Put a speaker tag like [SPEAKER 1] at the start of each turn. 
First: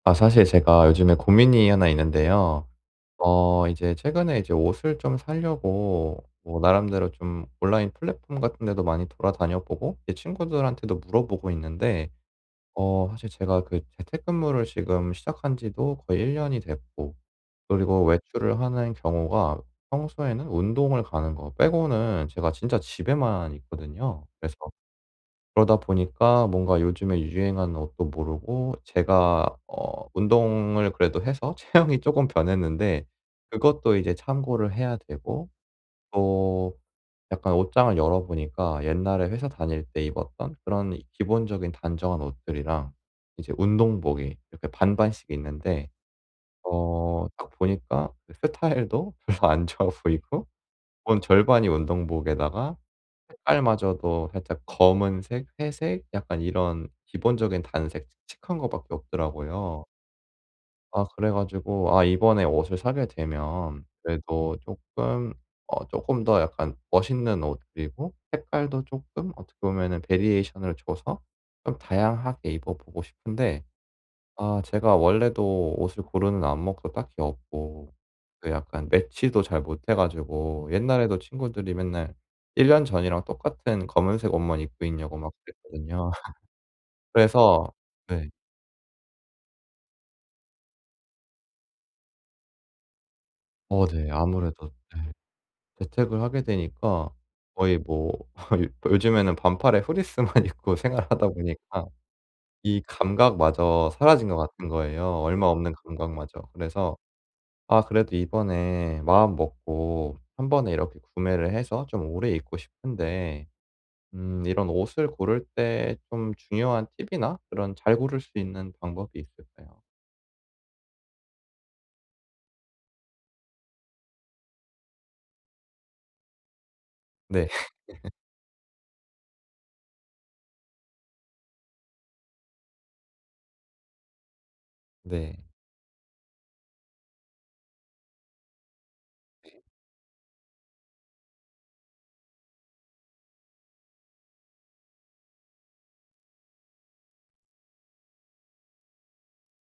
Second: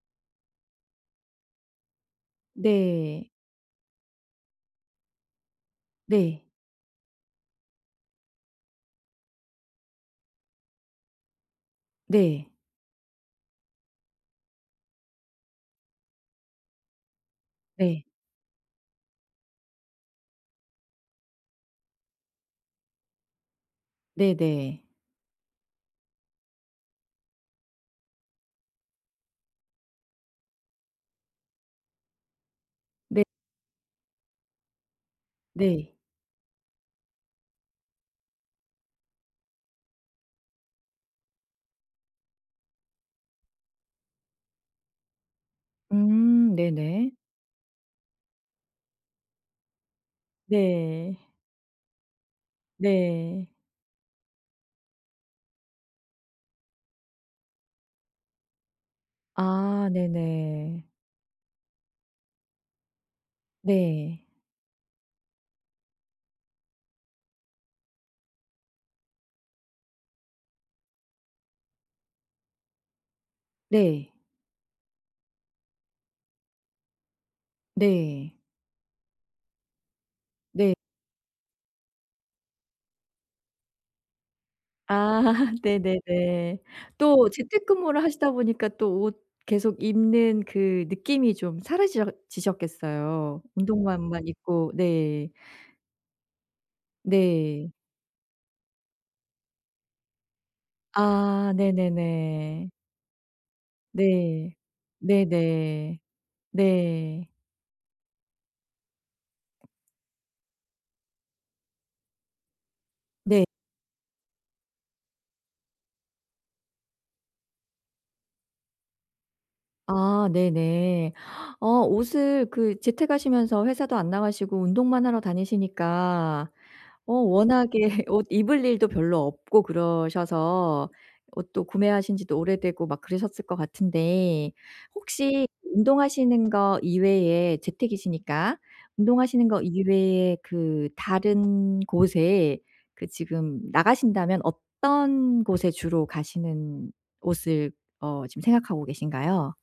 [SPEAKER 1] 아 사실 제가 요즘에 고민이 하나 있는데요.
[SPEAKER 2] 네.
[SPEAKER 1] 어 이제 최근에 이제 옷을 좀 사려고
[SPEAKER 2] 네.
[SPEAKER 1] 뭐 나름대로 좀 온라인 플랫폼 같은데도 많이 돌아다녀 보고 제 친구들한테도 물어보고 있는데
[SPEAKER 2] 네.
[SPEAKER 1] 어 사실 제가 그 재택근무를 지금 시작한지도 거의 1 됐고, 그리고
[SPEAKER 2] 네.
[SPEAKER 1] 외출을 하는 경우가 평소에는 운동을 가는 거 빼고는 제가 진짜 집에만 있거든요. 그래서
[SPEAKER 2] 네네.
[SPEAKER 1] 그러다 보니까 뭔가 요즘에 유행하는 옷도 모르고 제가 어 운동을 그래도 해서 체형이 쪼금 변했는데
[SPEAKER 2] 네.
[SPEAKER 1] 그것도 이제 참고를 해야 되고
[SPEAKER 2] 네.
[SPEAKER 1] 또 약간 옷장을 열어보니까 옛날에 회사 다닐 때 입었던 그런 기본적인 단정한 옷들이랑 이제 운동복이 이렇게 반반씩 있는데
[SPEAKER 2] 음
[SPEAKER 1] 어
[SPEAKER 2] 네네.
[SPEAKER 1] 딱 보니까 스타일도 별로 안 좋아 보이고
[SPEAKER 2] 네.
[SPEAKER 1] 온 절반이 운동복에다가
[SPEAKER 2] 네.
[SPEAKER 1] 색깔마저도 살짝 검은색, 회색, 약간 이런 기본적인 단색, 칙칙한 것 밖에 없더라고요.
[SPEAKER 2] 아 네네.
[SPEAKER 1] 아 그래 가지고 아 이번에 옷을 사게 되면
[SPEAKER 2] 네.
[SPEAKER 1] 그래도 쪼끔 어 쪼끔 더 약간 멋있는 옷 그리고 색깔도 쪼끔 어떻게 보면은 베리에이션을 줘서 좀 다양하게 입어 보고 싶은데
[SPEAKER 2] 네.
[SPEAKER 1] 아 제가 원래도 옷을 고르는 안목도 딱히 없고
[SPEAKER 2] 네.
[SPEAKER 1] 약간 매치도 잘 못해 가지고
[SPEAKER 2] 네.
[SPEAKER 1] 옛날에도 친구들이 맨날 1 전이랑 똑같은 검은색 옷만 입고 있냐고
[SPEAKER 2] 아
[SPEAKER 1] 막 그랬거든요.
[SPEAKER 2] 네네네. 또
[SPEAKER 1] 그래서
[SPEAKER 2] 재택근무를
[SPEAKER 1] 네.
[SPEAKER 2] 하시다 보니까 또 옷 계속 입는 그 느낌이 좀 사라지셔 ...지셨겠어요.
[SPEAKER 1] 어 네.
[SPEAKER 2] 운동복만
[SPEAKER 1] 아무래도
[SPEAKER 2] 입고
[SPEAKER 1] 예.
[SPEAKER 2] 네.
[SPEAKER 1] 재택을 하게 되니까
[SPEAKER 2] 네.
[SPEAKER 1] 거의 뭐 요즘에는 반팔에 フリース만 입고 생활하다
[SPEAKER 2] 아
[SPEAKER 1] 보니까
[SPEAKER 2] 네네네.
[SPEAKER 1] 이 감각마저 사라진 것
[SPEAKER 2] 네.
[SPEAKER 1] 같은 거예요, 얼마 없는
[SPEAKER 2] 네네.
[SPEAKER 1] 감각마저. 그래서
[SPEAKER 2] 네.
[SPEAKER 1] 아 그래도 이번에 마음먹고 한번에 이렇게 구매를 해서 좀 오래 입고
[SPEAKER 2] 네.
[SPEAKER 1] 싶은데 음 이런 옷을 고를 때 좀 중요한 팁이나 그런 잘 고를 수 있는 방법이 있을까요?
[SPEAKER 2] 아 네네. 어 옷을 그 재택하시면서 회사도 안 나가시고 운동만 하러 다니시니까 어
[SPEAKER 1] 네.
[SPEAKER 2] 워낙에 옷 입을 일도 별로 없고 그러셔서 옷도 구매하신 지도 오래되고 막 그러셨을 것 같은데
[SPEAKER 1] 네.
[SPEAKER 2] 혹시 운동하시는 거 이외에 재택이시니까 운동하시는 거 이외에 그 다른 곳에 그 지금 나가신다면 어떤 곳에 주로 가시는 옷을 어 지금 생각하고 계신가요?